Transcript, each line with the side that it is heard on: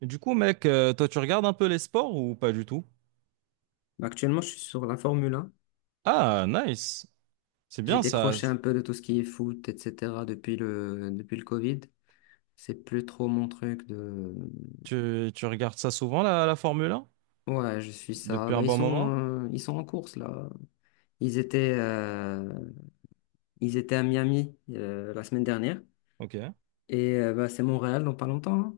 right: Et du coup, mec, toi, tu regardes un peu les sports ou pas du tout?
left: Actuellement, je suis sur la Formule 1.
right: Ah, nice. C'est
left: J'ai
right: bien ça.
left: décroché un peu de tout ce qui est foot, etc. depuis le Covid. C'est plus trop mon truc de.
right: Tu regardes ça souvent, la Formule 1?
left: Ouais, je suis ça.
right: Depuis un
left: Bah, ils
right: bon
left: sont,
right: moment?
left: euh, ils sont en course, là. Ils étaient, euh, ils étaient à Miami la semaine dernière.
right: Ok.
left: Bah, c'est Montréal dans pas longtemps, hein.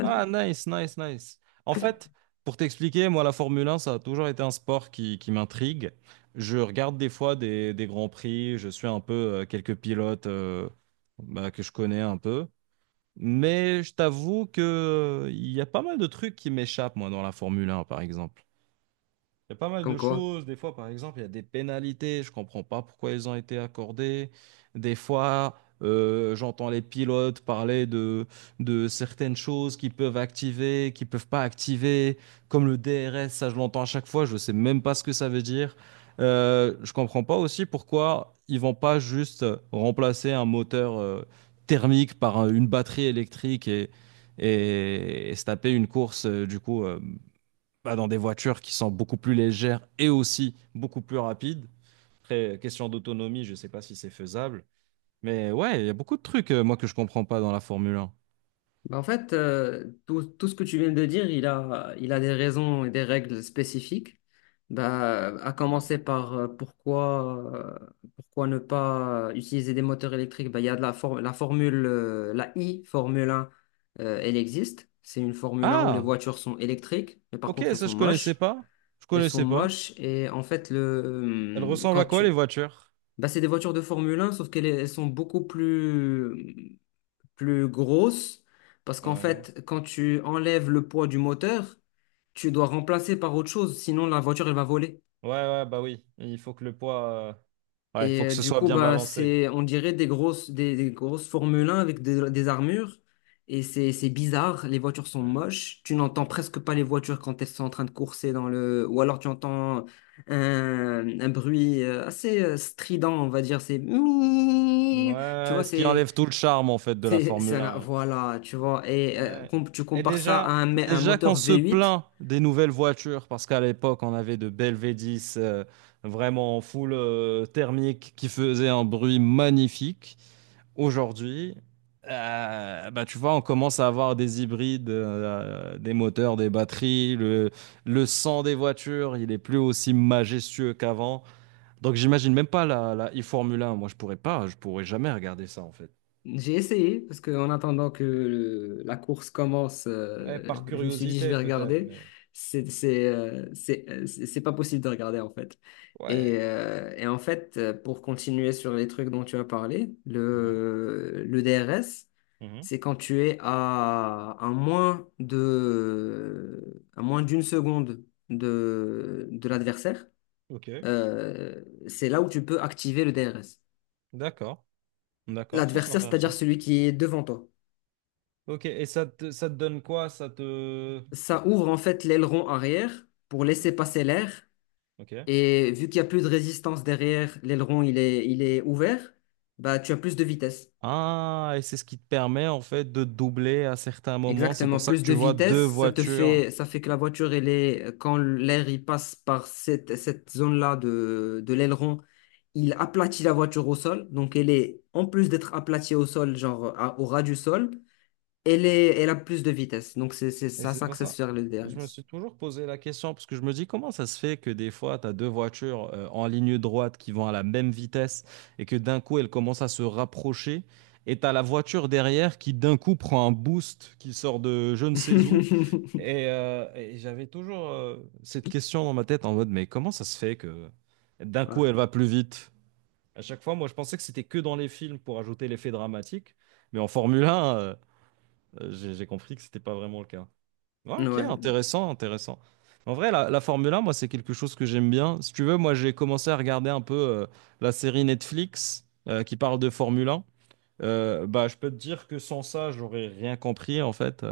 right: Ah, nice, nice, nice. En fait, pour t'expliquer, moi, la Formule 1, ça a toujours été un sport qui m'intrigue. Je regarde des fois des grands prix, je suis un peu quelques pilotes bah, que je connais un peu. Mais je t'avoue que il y a pas mal de trucs qui m'échappent, moi, dans la Formule 1, par exemple. Il y a pas mal
left: Comme
right: de
left: quoi.
right: choses. Des fois, par exemple, il y a des pénalités. Je comprends pas pourquoi elles ont été accordées. Des fois, j'entends les pilotes parler de certaines choses qu'ils peuvent activer, qu'ils peuvent pas activer, comme le DRS. Ça, je l'entends à chaque fois. Je sais même pas ce que ça veut dire. Je comprends pas aussi pourquoi ils vont pas juste remplacer un moteur, thermique par une batterie électrique et se taper une course, bah, dans des voitures qui sont beaucoup plus légères et aussi beaucoup plus rapides. Après, question d'autonomie, je ne sais pas si c'est faisable. Mais ouais, il y a beaucoup de trucs, moi, que je comprends pas dans la Formule 1.
left: Bah, en fait, tout ce que tu viens de dire, il a des raisons et des règles spécifiques. Bah, à
right: Ouais.
left: commencer par pourquoi ne pas utiliser des moteurs électriques. Bah, il y a de la, for- la formule, la I, Formule 1, elle existe. C'est une Formule 1 où les
right: Ah,
left: voitures sont électriques, mais par
right: ok,
left: contre, elles
right: ça,
left: sont
right: je connaissais
left: moches.
right: pas. Je
left: Elles sont
right: connaissais pas.
left: moches et en fait,
right: Elles ressemblent à
left: quand
right: quoi, les
left: tu.
right: voitures?
left: Bah, c'est des voitures de Formule 1, sauf qu'elles elles sont beaucoup plus grosse parce qu'en
right: Ouais,
left: fait, quand tu enlèves le poids du moteur, tu dois remplacer par autre chose, sinon la voiture elle va voler.
right: ouais, ouais, bah oui. Il faut que le poids. Ouais, il faut que ce
left: Du
right: soit
left: coup,
right: bien
left: bah,
right: balancé.
left: c'est, on dirait des grosses Formule 1 avec des armures. Et c'est bizarre, les voitures sont
right: Ouais.
left: moches. Tu n'entends presque pas les voitures quand elles sont en train de courser dans le. Ou alors tu entends un bruit assez strident, on va dire. C'est. Mi Tu
right: Ouais,
left: vois,
right: ce qui
left: c'est.
right: enlève tout le charme, en fait, de la Formule 1.
left: Voilà, tu vois, et
right: Ouais.
left: tu
right: Et
left: compares ça à
right: déjà,
left: un, mé- un
right: déjà qu'on
left: moteur
right: se
left: V8.
right: plaint des nouvelles voitures, parce qu'à l'époque, on avait de belles V10 vraiment en full thermique qui faisaient un bruit magnifique. Aujourd'hui, bah, tu vois, on commence à avoir des hybrides, des moteurs, des batteries. Le sang des voitures, il est plus aussi majestueux qu'avant. Donc, j'imagine même pas la e-Formule 1. Moi, je pourrais pas, je pourrais jamais regarder ça, en fait.
left: J'ai essayé, parce que en attendant que la course commence,
right: Ouais, par
left: je me suis dit, je
right: curiosité,
left: vais
right: peut-être,
left: regarder.
right: mais
left: C'est pas possible de regarder, en fait. Et,
right: ouais.
left: euh, et en fait, pour continuer sur les trucs dont tu as parlé, le DRS,
right: Mhm.
left: c'est quand tu es à à moins d'une seconde de l'adversaire.
right: Ok,
left: C'est là où tu peux activer le DRS.
right: d'accord, d'accord, ça c'est
left: L'adversaire, c'est-à-dire
right: intéressant.
left: celui qui est devant toi.
right: Ok, et ça te donne quoi? Ça te...
left: Ça ouvre en fait l'aileron arrière pour laisser passer l'air.
right: Ok.
left: Et vu qu'il n'y a plus de résistance derrière, l'aileron il est ouvert, bah tu as plus de vitesse.
right: Ah, et c'est ce qui te permet en fait de doubler à certains moments. C'est
left: Exactement,
right: pour ça que
left: plus
right: tu
left: de
right: vois deux
left: vitesse,
right: voitures.
left: ça fait que la voiture, quand l'air il passe par cette zone-là de l'aileron, il aplatit la voiture au sol. Donc elle est, en plus d'être aplatie au sol, genre au ras du sol, elle a plus de vitesse. Donc,
right: Et
left: ça
right: c'est pour
left: s'axe
right: ça.
left: sur le
right: Je me
left: DRS.
right: suis toujours posé la question parce que je me dis comment ça se fait que des fois tu as deux voitures en ligne droite qui vont à la même vitesse et que d'un coup elles commencent à se rapprocher et tu as la voiture derrière qui d'un coup prend un boost qui sort de je ne sais où. Et j'avais toujours cette question dans ma tête en mode, mais comment ça se fait que d'un coup
left: Ouais.
right: elle va plus vite? À chaque fois, moi je pensais que c'était que dans les films pour ajouter l'effet dramatique, mais en Formule 1, j'ai compris que c'était pas vraiment le cas. Ouais, ok,
left: Ouais.
right: intéressant, intéressant. En vrai, la Formule 1, moi c'est quelque chose que j'aime bien. Si tu veux, moi j'ai commencé à regarder un peu la série Netflix qui parle de Formule 1. Bah, je peux te dire que sans ça, j'aurais rien compris en fait.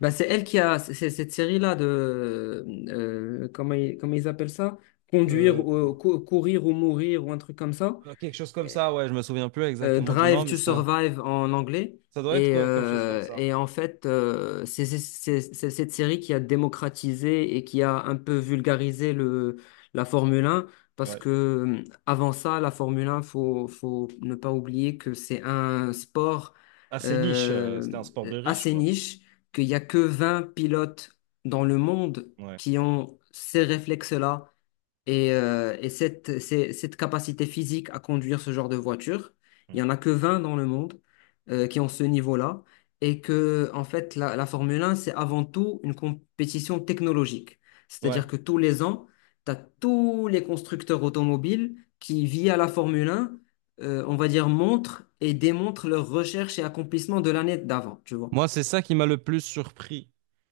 left: Bah, c'est elle c'est cette série-là de. Comment ils appellent ça?
right: Euh,
left: Courir ou mourir ou un truc comme ça.
right: Quelque chose comme ça, ouais, je me souviens plus exactement du nom,
left: Drive
right: mais
left: to Survive en anglais.
right: ça doit être
left: Et,
right: comme chose comme
left: euh,
right: ça.
left: et en fait, c'est cette série qui a démocratisé et qui a un peu vulgarisé la Formule 1. Parce
right: Ouais.
left: que avant ça, la Formule 1, faut ne pas oublier que c'est un sport
right: Assez niche,
left: euh,
right: c'était un sport de riche,
left: assez
right: quoi.
left: niche, qu'il n'y a que 20 pilotes dans le monde
right: Ouais.
left: qui ont ces réflexes-là et, cette capacité physique à conduire ce genre de voiture, il
right: Mm.
left: n'y en a que 20 dans le monde qui ont ce niveau-là. Et que, en fait, la Formule 1, c'est avant tout une compétition technologique. C'est-à-dire
right: Ouais.
left: que tous les ans, tu as tous les constructeurs automobiles qui, via la Formule 1, on va dire, montrent et démontrent leurs recherches et accomplissements de l'année d'avant, tu vois.
right: Moi, c'est ça qui m'a le plus surpris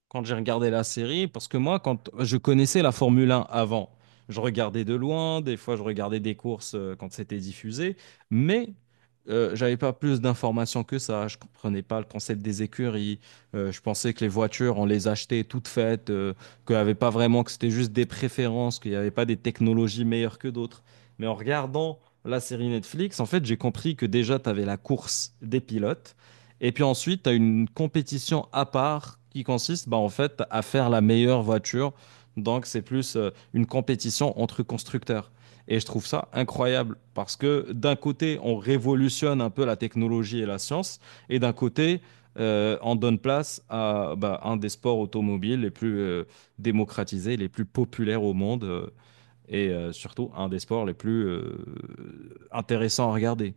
right: quand j'ai regardé la série, parce que moi, quand je connaissais la Formule 1 avant, je regardais de loin, des fois je regardais des courses quand c'était diffusé, mais j'avais pas plus d'informations que ça. Je comprenais pas le concept des écuries. Je pensais que les voitures, on les achetait toutes faites, qu'il y avait pas vraiment, que c'était juste des préférences, qu'il n'y avait pas des technologies meilleures que d'autres. Mais en regardant la série Netflix, en fait, j'ai compris que déjà, tu avais la course des pilotes. Et puis ensuite, tu as une compétition à part qui consiste bah, en fait à faire la meilleure voiture. Donc c'est plus une compétition entre constructeurs. Et je trouve ça incroyable parce que d'un côté, on révolutionne un peu la technologie et la science, et d'un côté, on donne place à bah, un des sports automobiles les plus démocratisés, les plus populaires au monde, et surtout un des sports les plus intéressants à regarder.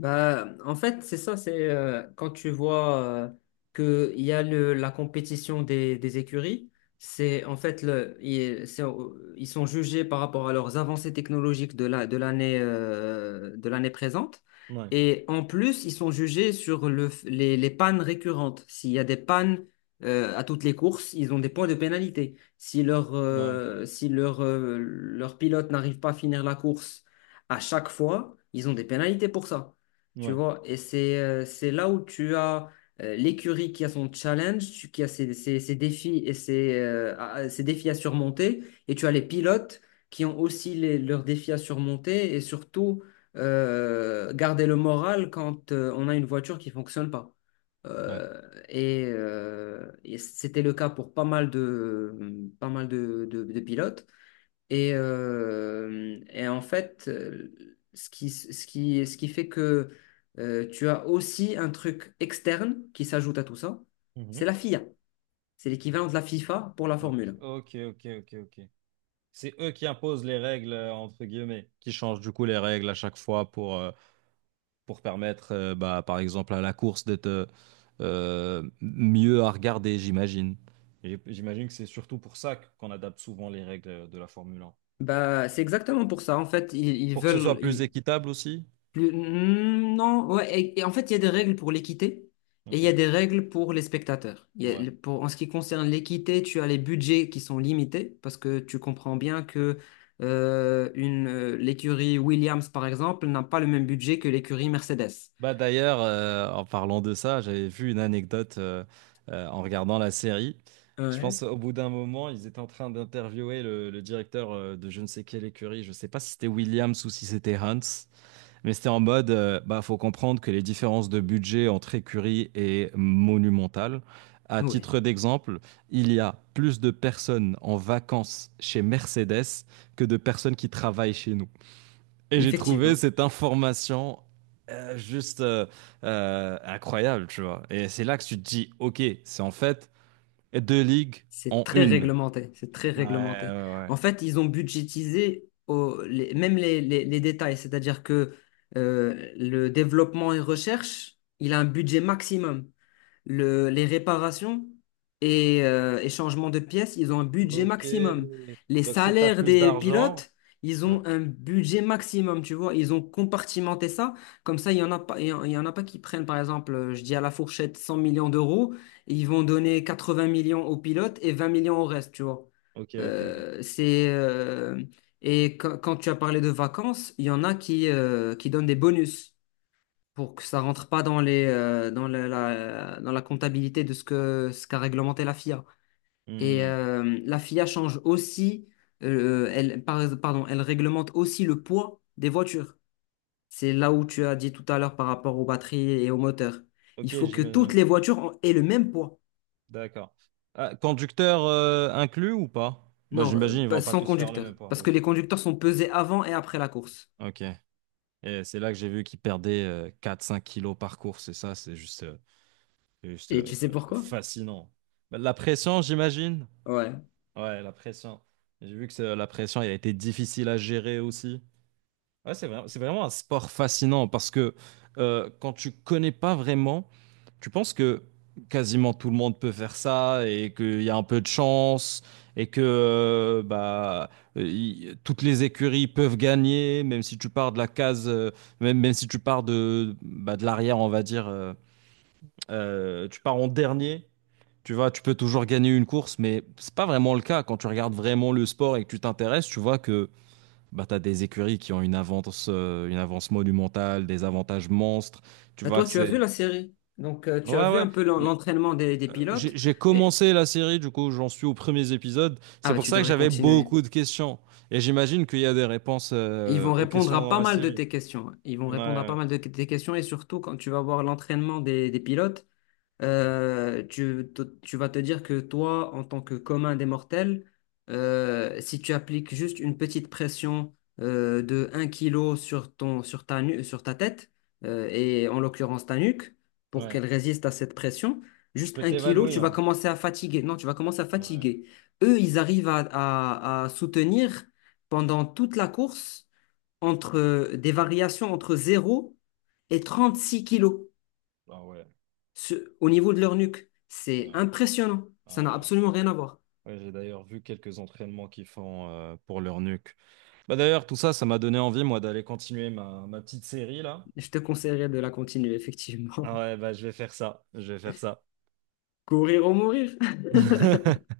left: Bah, en fait, c'est ça, c'est quand tu vois qu'il y a la compétition des écuries, c'est en fait, ils sont jugés par rapport à leurs avancées technologiques de l'année présente.
right: Ouais,
left: Et en plus, ils sont jugés sur les pannes récurrentes. S'il y a des pannes à toutes les courses, ils ont des points de pénalité. Si leur,
right: ouais,
left: euh, si leur, euh, leur pilote n'arrive pas à finir la course à chaque fois, ils ont des pénalités pour ça. Tu
right: ouais.
left: vois, et c'est là où tu as l'écurie qui a son challenge, qui a ses défis et ses défis à surmonter, et tu as les pilotes qui ont aussi leurs défis à surmonter, et surtout garder le moral quand on a une voiture qui fonctionne pas.
right: Ouais.
left: Euh, et c'était le cas pour pas mal de pilotes. Et en fait, ce qui fait que tu as aussi un truc externe qui s'ajoute à tout ça,
right: Mhm.
left: c'est la FIA. C'est l'équivalent de la FIFA pour la
right: Ok,
left: Formule 1.
right: ok, ok, ok, ok. C'est eux qui imposent les règles, entre guillemets, qui changent du coup les règles à chaque fois pour permettre, bah, par exemple, à la course d'être mieux à regarder, j'imagine. Et j'imagine que c'est surtout pour ça qu'on adapte souvent les règles de la Formule 1.
left: Bah, c'est exactement pour ça. En fait, ils
right: Pour que ce soit
left: veulent,
right: plus
left: ils,
right: équitable aussi.
left: Non, ouais, et en fait, il y a des règles pour l'équité et il
right: Ok,
left: y a des règles pour les spectateurs. Il y a
right: ouais.
left: le- pour, En ce qui concerne l'équité, tu as les budgets qui sont limités parce que tu comprends bien que l'écurie Williams, par exemple, n'a pas le même budget que l'écurie Mercedes.
right: Bah d'ailleurs, en parlant de ça, j'avais vu une anecdote en regardant la série. Je
left: Ouais.
right: pense au bout d'un moment, ils étaient en train d'interviewer le directeur de je ne sais quelle écurie. Je ne sais pas si c'était Williams ou si c'était Hans, mais c'était en mode, bah faut comprendre que les différences de budget entre écuries est monumentale. À
left: Oui,
right: titre d'exemple, il y a plus de personnes en vacances chez Mercedes que de personnes qui travaillent chez nous. Et j'ai trouvé
left: effectivement.
right: cette information juste incroyable, tu vois. Et c'est là que tu te dis, ok, c'est en fait deux ligues
left: C'est
right: en
left: très
right: une.
left: réglementé, c'est très
right: Ouais,
left: réglementé.
right: ouais,
left: En fait, ils ont budgétisé même les détails, c'est-à-dire que le développement et recherche, il a un budget maximum. Les réparations et changements de pièces, ils ont un
right: ouais.
left: budget
right: Ok.
left: maximum. Les
right: Donc si t'as
left: salaires
right: plus
left: des
right: d'argent.
left: pilotes, ils
right: Ouais.
left: ont un budget maximum, tu vois. Ils ont compartimenté ça. Comme ça, il y en a pas, il y en a pas qui prennent, par exemple, je dis à la fourchette 100 millions d'euros, et ils vont donner 80 millions aux pilotes et 20 millions au reste, tu vois.
right: Ok, ok, ok.
left: Euh, c'est, euh, et quand tu as parlé de vacances, il y en a qui donnent des bonus pour que ça rentre pas dans les dans la, la- dans la comptabilité de ce qu'a réglementé la FIA.
right: Hmm.
left: La FIA change aussi pardon, elle réglemente aussi le poids des voitures. C'est là où tu as dit tout à l'heure par rapport aux batteries et aux moteurs. Il
right: Ok,
left: faut que toutes
right: j'imagine.
left: les voitures aient le même poids.
right: D'accord. Ah, conducteur inclus ou pas? Bah,
left: Non, euh,
right: j'imagine ils
left: pas-
right: vont pas
left: sans
right: tous faire le même
left: conducteur.
right: poids.
left: Parce que
right: Ok.
left: les conducteurs sont pesés avant et après la course.
right: Ok. Et c'est là que j'ai vu qu'ils perdaient 4-5 kilos par course. Et ça, c'est juste. euh, C'est juste
left: Et
right: euh,
left: tu sais pourquoi?
right: fascinant. La pression, j'imagine.
left: Ouais.
right: Ouais, la pression. J'ai vu que c'est- la pression, elle a été difficile à gérer aussi. Ouais, c'est vraiment un sport fascinant parce que quand tu connais pas vraiment, tu penses que quasiment tout le monde peut faire ça et qu'il y a un peu de chance et que toutes les écuries peuvent gagner, même si tu pars de la case, même si tu pars de, bah, de l'arrière, on va dire, tu pars en dernier, tu vois, tu peux toujours gagner une course, mais c'est pas vraiment le cas. Quand tu regardes vraiment le sport et que tu t'intéresses, tu vois que bah, tu as des écuries qui ont une avance monumentale, des avantages monstres. Tu
left: Bah,
right: vois
left: toi,
right: que
left: tu as
right: c'est.
left: vu la série. Donc, tu as
right: Ouais,
left: vu
right: ouais.
left: un peu
right: Mais,
left: l'entraînement des
right: j'ai
left: pilotes.
right: j'ai
left: Et,
right: commencé la série, du coup, j'en suis aux premiers épisodes.
left: ah,
right: C'est
left: bah,
right: pour
left: tu
right: ça que
left: devrais
right: j'avais
left: continuer.
right: beaucoup de questions. Et j'imagine qu'il y a des réponses,
left: Ils vont
right: aux
left: répondre
right: questions
left: à
right: dans
left: pas
right: la
left: mal de
right: série.
left: tes questions. Ils vont
right: Ouais,
left: répondre à pas
right: ouais.
left: mal de tes questions et surtout quand tu vas voir l'entraînement des pilotes, tu vas te dire que toi, en tant que commun des mortels, si tu appliques juste une petite pression de 1 kilo sur ton, sur ta, nu- sur ta tête, et en l'occurrence ta nuque, pour
right: Ouais.
left: qu'elle résiste à cette pression,
right: Tu
left: juste
right: peux
left: 1 kilo, tu vas
right: t'évanouir.
left: commencer à fatiguer. Non, tu vas commencer à
right: Ouais.
left: fatiguer. Eux, ils arrivent à soutenir pendant toute la course entre des variations entre 0 et 36 kilos.
right: Ah ouais.
left: Au niveau de leur nuque,
right: Ouais.
left: c'est impressionnant. Ça n'a
right: Ouais.
left: absolument rien à voir.
right: Ouais, j'ai d'ailleurs vu quelques entraînements qu'ils font pour leur nuque. Bah d'ailleurs, tout ça, ça m'a donné envie, moi, d'aller continuer ma petite série là.
left: Je te conseillerais de la continuer, effectivement.
right: Ah ouais, bah je vais faire ça. Je vais faire ça.
left: Courir ou mourir.